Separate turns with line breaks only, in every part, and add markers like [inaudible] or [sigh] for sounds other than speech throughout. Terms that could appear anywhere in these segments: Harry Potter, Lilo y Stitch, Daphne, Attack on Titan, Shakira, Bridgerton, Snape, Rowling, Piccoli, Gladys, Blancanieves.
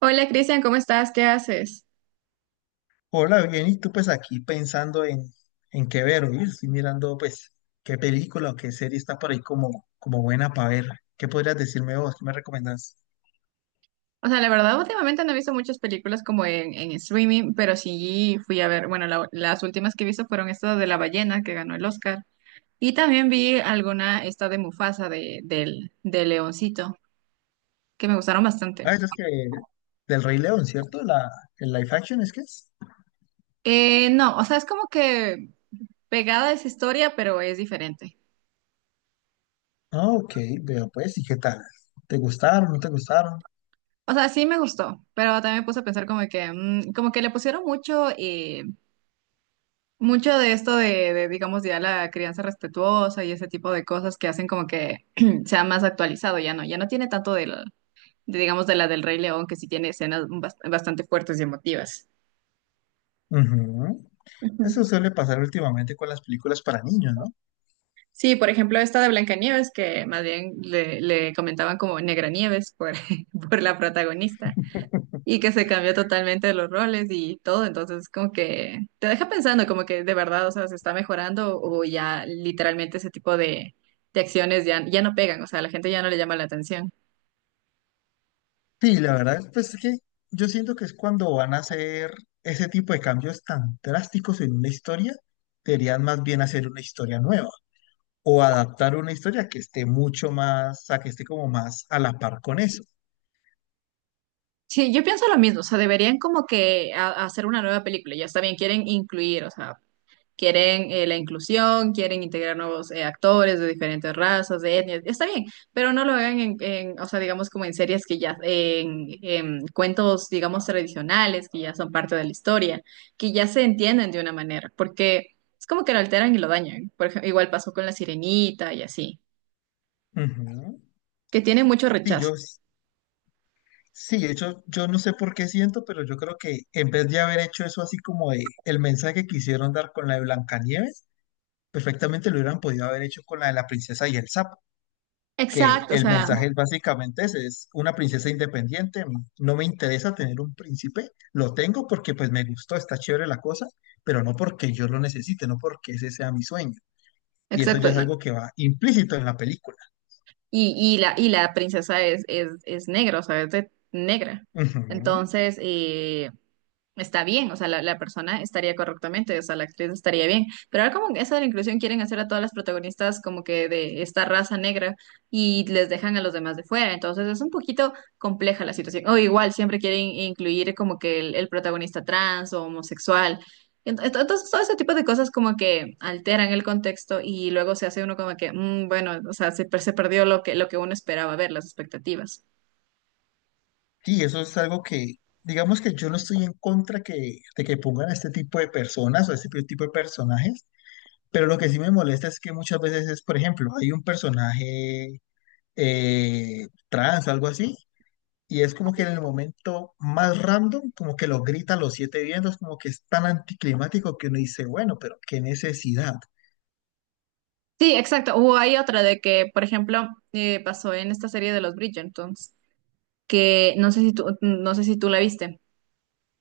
Hola, Cristian, ¿cómo estás? ¿Qué haces?
Hola, bien, y tú pues aquí pensando en qué ver. Oye, estoy mirando pues qué película o qué serie está por ahí como buena para ver. ¿Qué podrías decirme vos? ¿Qué me recomendás?
O sea, la verdad, últimamente no he visto muchas películas como en streaming, pero sí fui a ver, bueno, las últimas que he visto fueron esta de La Ballena, que ganó el Oscar, y también vi alguna, esta de Mufasa, de Leoncito, que me gustaron bastante.
Ah, eso es que del Rey León, ¿cierto? El live action es que es.
No, o sea, es como que pegada a esa historia, pero es diferente.
Ah, ok, veo pues, ¿y qué tal? ¿Te gustaron? ¿No te gustaron?
O sea, sí me gustó, pero también me puse a pensar como que, mm, como que le pusieron mucho, mucho de esto digamos, ya la crianza respetuosa y ese tipo de cosas que hacen como que [clears throat] sea más actualizado, ya no tiene tanto del, de, digamos, de la del Rey León, que sí tiene escenas bastante fuertes y emotivas.
Ujú. Eso
Ujú.
suele pasar últimamente con las películas para niños, ¿no?
Sí, por ejemplo, esta de Blancanieves, que más bien le comentaban como Negra Nieves por, [laughs] por la protagonista, y que se cambió totalmente los roles y todo, entonces como que te deja pensando como que de verdad, o sea, se está mejorando o ya literalmente ese tipo de acciones ya no pegan, o sea, a la gente ya no le llama la atención.
Sí, la verdad, pues es que yo siento que es cuando van a hacer ese tipo de cambios tan drásticos en una historia, deberían más bien hacer una historia nueva o adaptar una historia que esté mucho más, a que esté como más a la par con eso.
Sí, yo pienso lo mismo, o sea, deberían como que hacer una nueva película, ya está bien, quieren incluir, o sea, quieren la inclusión, quieren integrar nuevos actores de diferentes razas, de etnias, está bien, pero no lo hagan o sea, digamos como en series que ya, en cuentos, digamos, tradicionales, que ya son parte de la historia, que ya se entienden de una manera, porque es como que lo alteran y lo dañan. Por ejemplo, igual pasó con La Sirenita y así,
Ujú.
que tiene mucho
Sí,
rechazo.
yo, sí, de hecho, yo no sé por qué siento, pero yo creo que en vez de haber hecho eso así como de el mensaje que quisieron dar con la de Blancanieves, perfectamente lo hubieran podido haber hecho con la de la princesa y el sapo. Que
Exacto, o
el
sea,
mensaje básicamente es una princesa independiente, no me interesa tener un príncipe, lo tengo porque pues me gustó, está chévere la cosa, pero no porque yo lo necesite, no porque ese sea mi sueño. Y eso
exacto.
ya es algo que va implícito en la película.
Y la, y la princesa es negra, o sea, negra.
Ujú.
Entonces, está bien, o sea, la persona estaría correctamente, o sea, la actriz estaría bien. Pero ahora como eso de la inclusión quieren hacer a todas las protagonistas como que de esta raza negra y les dejan a los demás de fuera, entonces es un poquito compleja la situación. O igual siempre quieren incluir como que el protagonista trans o homosexual. Entonces, todo ese tipo de cosas como que alteran el contexto y luego se hace uno como que, mm, bueno, o sea, se perdió lo que uno esperaba ver, las expectativas.
Sí, eso es algo que, digamos que yo no estoy en contra que, de que pongan a este tipo de personas o a este tipo de personajes, pero lo que sí me molesta es que muchas veces es, por ejemplo, hay un personaje trans o algo así. Y es como que en el momento más random, como que lo gritan los siete vientos, como que es tan anticlimático que uno dice, bueno, pero qué necesidad.
Sí, exacto. O hay otra de que, por ejemplo, pasó en esta serie de los Bridgertons, que no sé si tú la viste,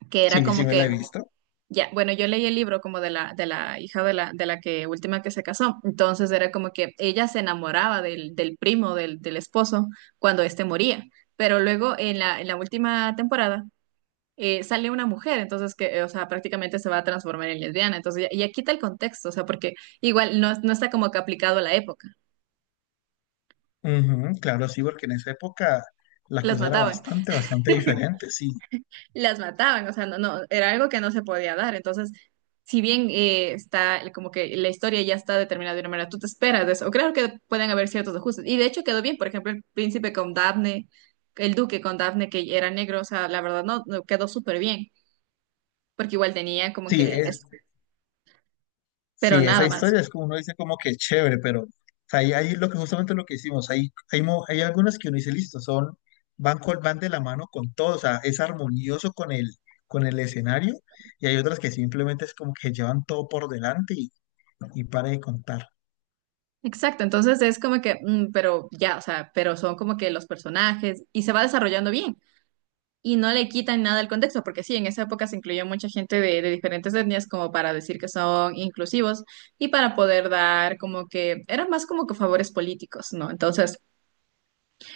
que era
Sí,
como
sí
sí,
me
que,
la he
sí,
visto.
ya, bueno, yo leí el libro como de la hija de la que última que se casó. Entonces era como que ella se enamoraba del primo, del esposo, cuando este moría. Pero luego en la última temporada, sale una mujer, entonces que, o sea, prácticamente se va a transformar en lesbiana. Entonces, y aquí está el contexto, o sea, porque igual no está como que aplicado a la época.
Ujú, claro, sí, porque en esa época la
Las
cosa era
mataban.
bastante, bastante diferente,
[laughs]
sí.
Las mataban, o sea, era algo que no se podía dar. Entonces, si bien está como que la historia ya está determinada de una manera, tú te esperas de eso, o claro que pueden haber ciertos ajustes. Y de hecho quedó bien, por ejemplo, el duque con Daphne, que era negro, o sea, la verdad no, no, quedó súper bien, porque igual tenía como
Sí,
que,
es
pero
Sí, esa
nada más.
historia es como uno dice como que chévere, pero o sea, ahí lo que justamente lo que hicimos, hay algunas que uno dice, listo, son, van, van de la mano con todo, o sea, es armonioso con el escenario, y hay otras que simplemente es como que llevan todo por delante y para de contar.
Exacto, entonces es como que, mm, pero ya, o sea, pero son como que los personajes y se va desarrollando bien, y no le quitan nada al contexto, porque sí, en esa época se incluyó mucha gente de diferentes etnias como para decir que son inclusivos y para poder dar como que, eran más como que favores políticos, ¿no? Entonces,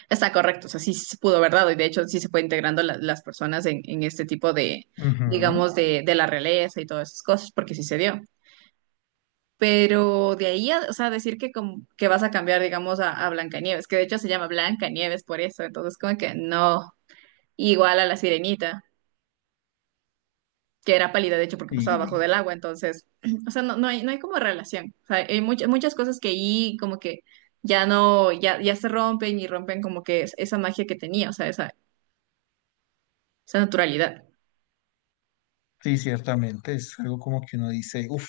está correcto, o sea, sí se pudo verdad y de hecho sí se fue integrando las personas en este tipo de,
Ujú.
digamos, de la realeza y todas esas cosas, porque sí se dio. Pero de ahí, o sea, decir que, como, que vas a cambiar, digamos, a Blancanieves, que de hecho se llama Blancanieves por eso, entonces como que no, igual a la Sirenita, que era pálida, de hecho, porque pasaba
Sí,
bajo del agua, entonces, [clears throat] o sea, no hay, no hay como relación. O sea, hay muchas, muchas cosas que ahí como que ya no, ya, ya se rompen y rompen como que esa magia que tenía, o sea, esa naturalidad.
sí, ciertamente, es algo como que uno dice, uff,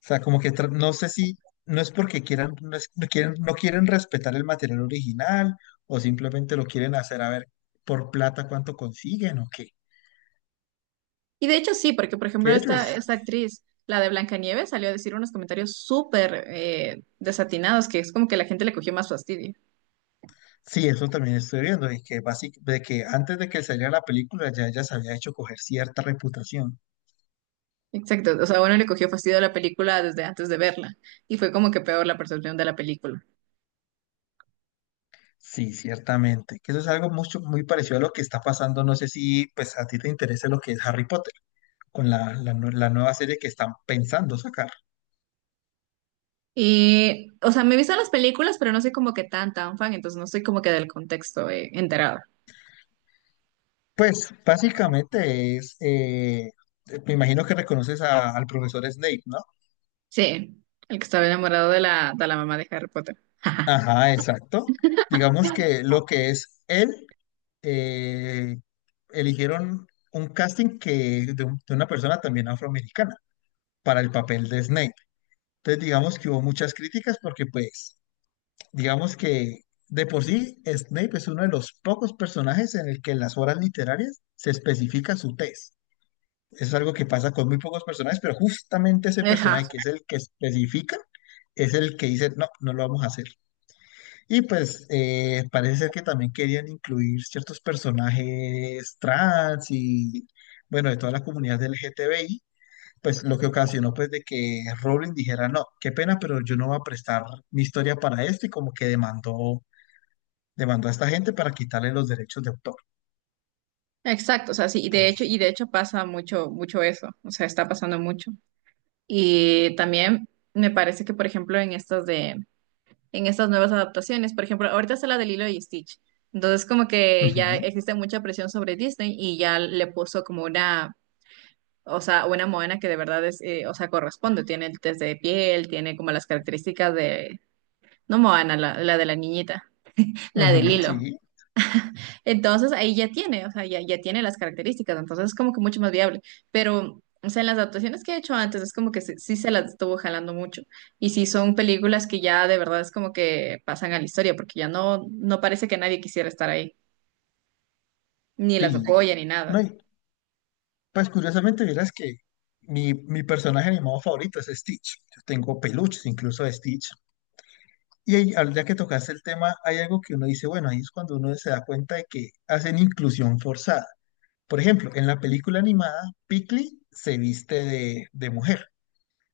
sea, como que no sé si no es porque quieran, no quieren respetar el material original o simplemente lo quieren hacer a ver por plata cuánto consiguen o qué.
Y de hecho sí, porque por ejemplo
Que ellos,
esta actriz, la de Blancanieves, salió a decir unos comentarios súper desatinados, que es como que la gente le cogió más fastidio.
sí, eso también estoy viendo, y que de que antes de que saliera la película ya ella se había hecho coger cierta reputación.
Exacto, o sea, uno le cogió fastidio a la película desde antes de verla y fue como que peor la percepción de la película.
Sí, ciertamente. Que eso es algo muy parecido a lo que está pasando. No sé si pues a ti te interesa lo que es Harry Potter, con la nueva serie que están pensando sacar.
Y, o sea, me he visto las películas, pero no soy como que tan, tan fan, entonces no estoy como que del contexto enterada.
Pues básicamente me imagino que reconoces al profesor Snape, ¿no?
Sí, el que estaba enamorado de la mamá de Harry Potter. [laughs]
Ajá, exacto. Digamos que lo que es él, eh, eligieron un casting de una persona también afroamericana para el papel de Snape. Entonces digamos que hubo muchas críticas porque pues digamos que de por sí Snape es uno de los pocos personajes en el que en las obras literarias se especifica su tez. Es algo que pasa con muy pocos personajes, pero justamente ese
Ajá,
personaje que es el que especifica, es el que dice, no, no lo vamos a hacer. Y pues parece ser que también querían incluir ciertos personajes trans y, bueno, de toda la comunidad del L g t LGTBI, pues lo que ocasionó pues de que Rowling dijera, no, qué pena, pero yo no voy a prestar mi historia para esto y como que demandó a esta gente para quitarle los derechos de autor.
exacto, o sea, sí, y
Entonces,
de hecho pasa mucho, mucho eso, o sea, está pasando mucho. Y también me parece que, por ejemplo, en estas de, en estas nuevas adaptaciones, por ejemplo, ahorita está la de Lilo y Stitch, entonces como que ya
ujú,
existe mucha presión sobre Disney y ya le puso como una, o sea, una Moana que de verdad es, o sea, corresponde. Tiene el test de piel, tiene como las características de, no Moana, la de la niñita, la de
ujú,
Lilo.
sí,
Entonces ahí ya tiene, o sea, ya tiene las características, entonces es como que mucho más viable. Pero, o sea, en las adaptaciones que he hecho antes es como que sí, sí se las estuvo jalando mucho. Y sí son películas que ya de verdad es como que pasan a la historia, porque ya no, no parece que nadie quisiera estar ahí, ni las
sí.
apoya ni
No,
nada.
pues curiosamente, vieras que mi personaje animado favorito es Stitch. Yo tengo peluches incluso de Stitch. Y ahí, ya que tocaste el tema, hay algo que uno dice, bueno, ahí es cuando uno se da cuenta de que hacen inclusión forzada. Por ejemplo, en la película animada, Piccoli se viste de mujer.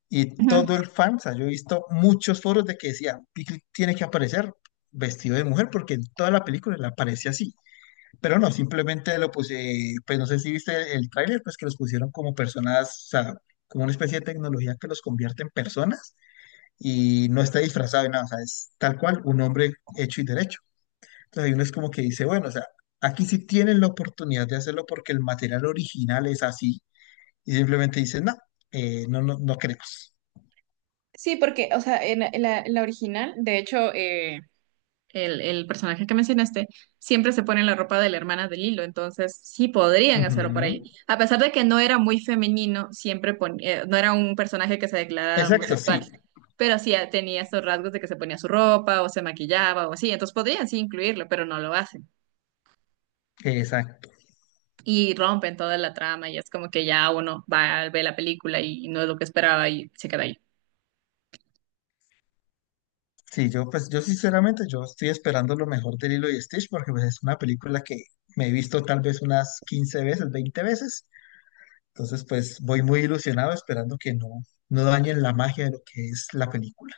Y
Ujú.
todo el fan, o sea, yo he visto muchos foros de que decían, Piccoli tiene que aparecer vestido de mujer porque en toda la película le aparece así. Pero no, simplemente lo puse, pues no sé si viste el, tráiler, pues que los pusieron como personas, o sea, como una especie de tecnología que los convierte en personas y no está disfrazado de nada, o sea, es tal cual un hombre hecho y derecho. Entonces hay uno es como que dice, bueno, o sea, aquí sí tienen la oportunidad de hacerlo porque el material original es así y simplemente dicen, no, no, no, no queremos.
Sí, porque, o sea, en la original, de hecho, el personaje que mencionaste, siempre se pone la ropa de la hermana de Lilo, entonces sí podrían hacerlo por ahí.
Ujú.
A pesar de que no era muy femenino, no era un personaje que se declarara
Exacto,
homosexual,
sí.
pero sí tenía estos rasgos de que se ponía su ropa o se maquillaba o así, entonces podrían sí incluirlo, pero no lo hacen. Y rompen toda la trama y es como que ya uno va a ver la película y no es lo que esperaba y se queda ahí.
Sí, yo pues yo sinceramente yo estoy esperando lo mejor de Lilo y Stitch porque pues es una película que me he visto tal vez unas 15 veces, 20 veces. Entonces pues voy muy ilusionado esperando que no, no dañen la magia de lo que es la película.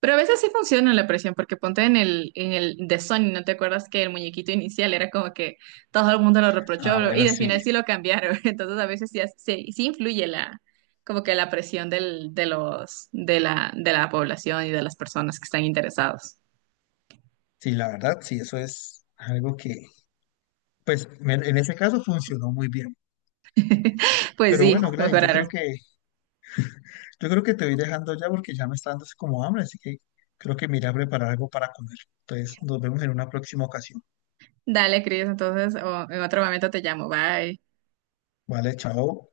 Pero a veces sí funciona la presión, porque ponte en el de Sony, ¿no te acuerdas que el muñequito inicial era como que todo el mundo lo reprochó
Ah,
bro, y
bueno,
del
sí,
final sí lo cambiaron? [laughs] Entonces a veces sí, sí influye la, como que la presión del, de la población y de las personas que están interesados.
sí, la verdad, sí, eso es algo que pues en ese caso funcionó muy bien.
[laughs] Pues
Pero
sí,
bueno, Gladys, yo creo
mejoraron.
que yo creo que te voy dejando ya porque ya me está dando así como hambre, así que creo que me iré a preparar algo para comer. Entonces nos vemos en una próxima ocasión.
Dale, Cris, entonces o en otro momento te llamo. Bye.
Vale, chao.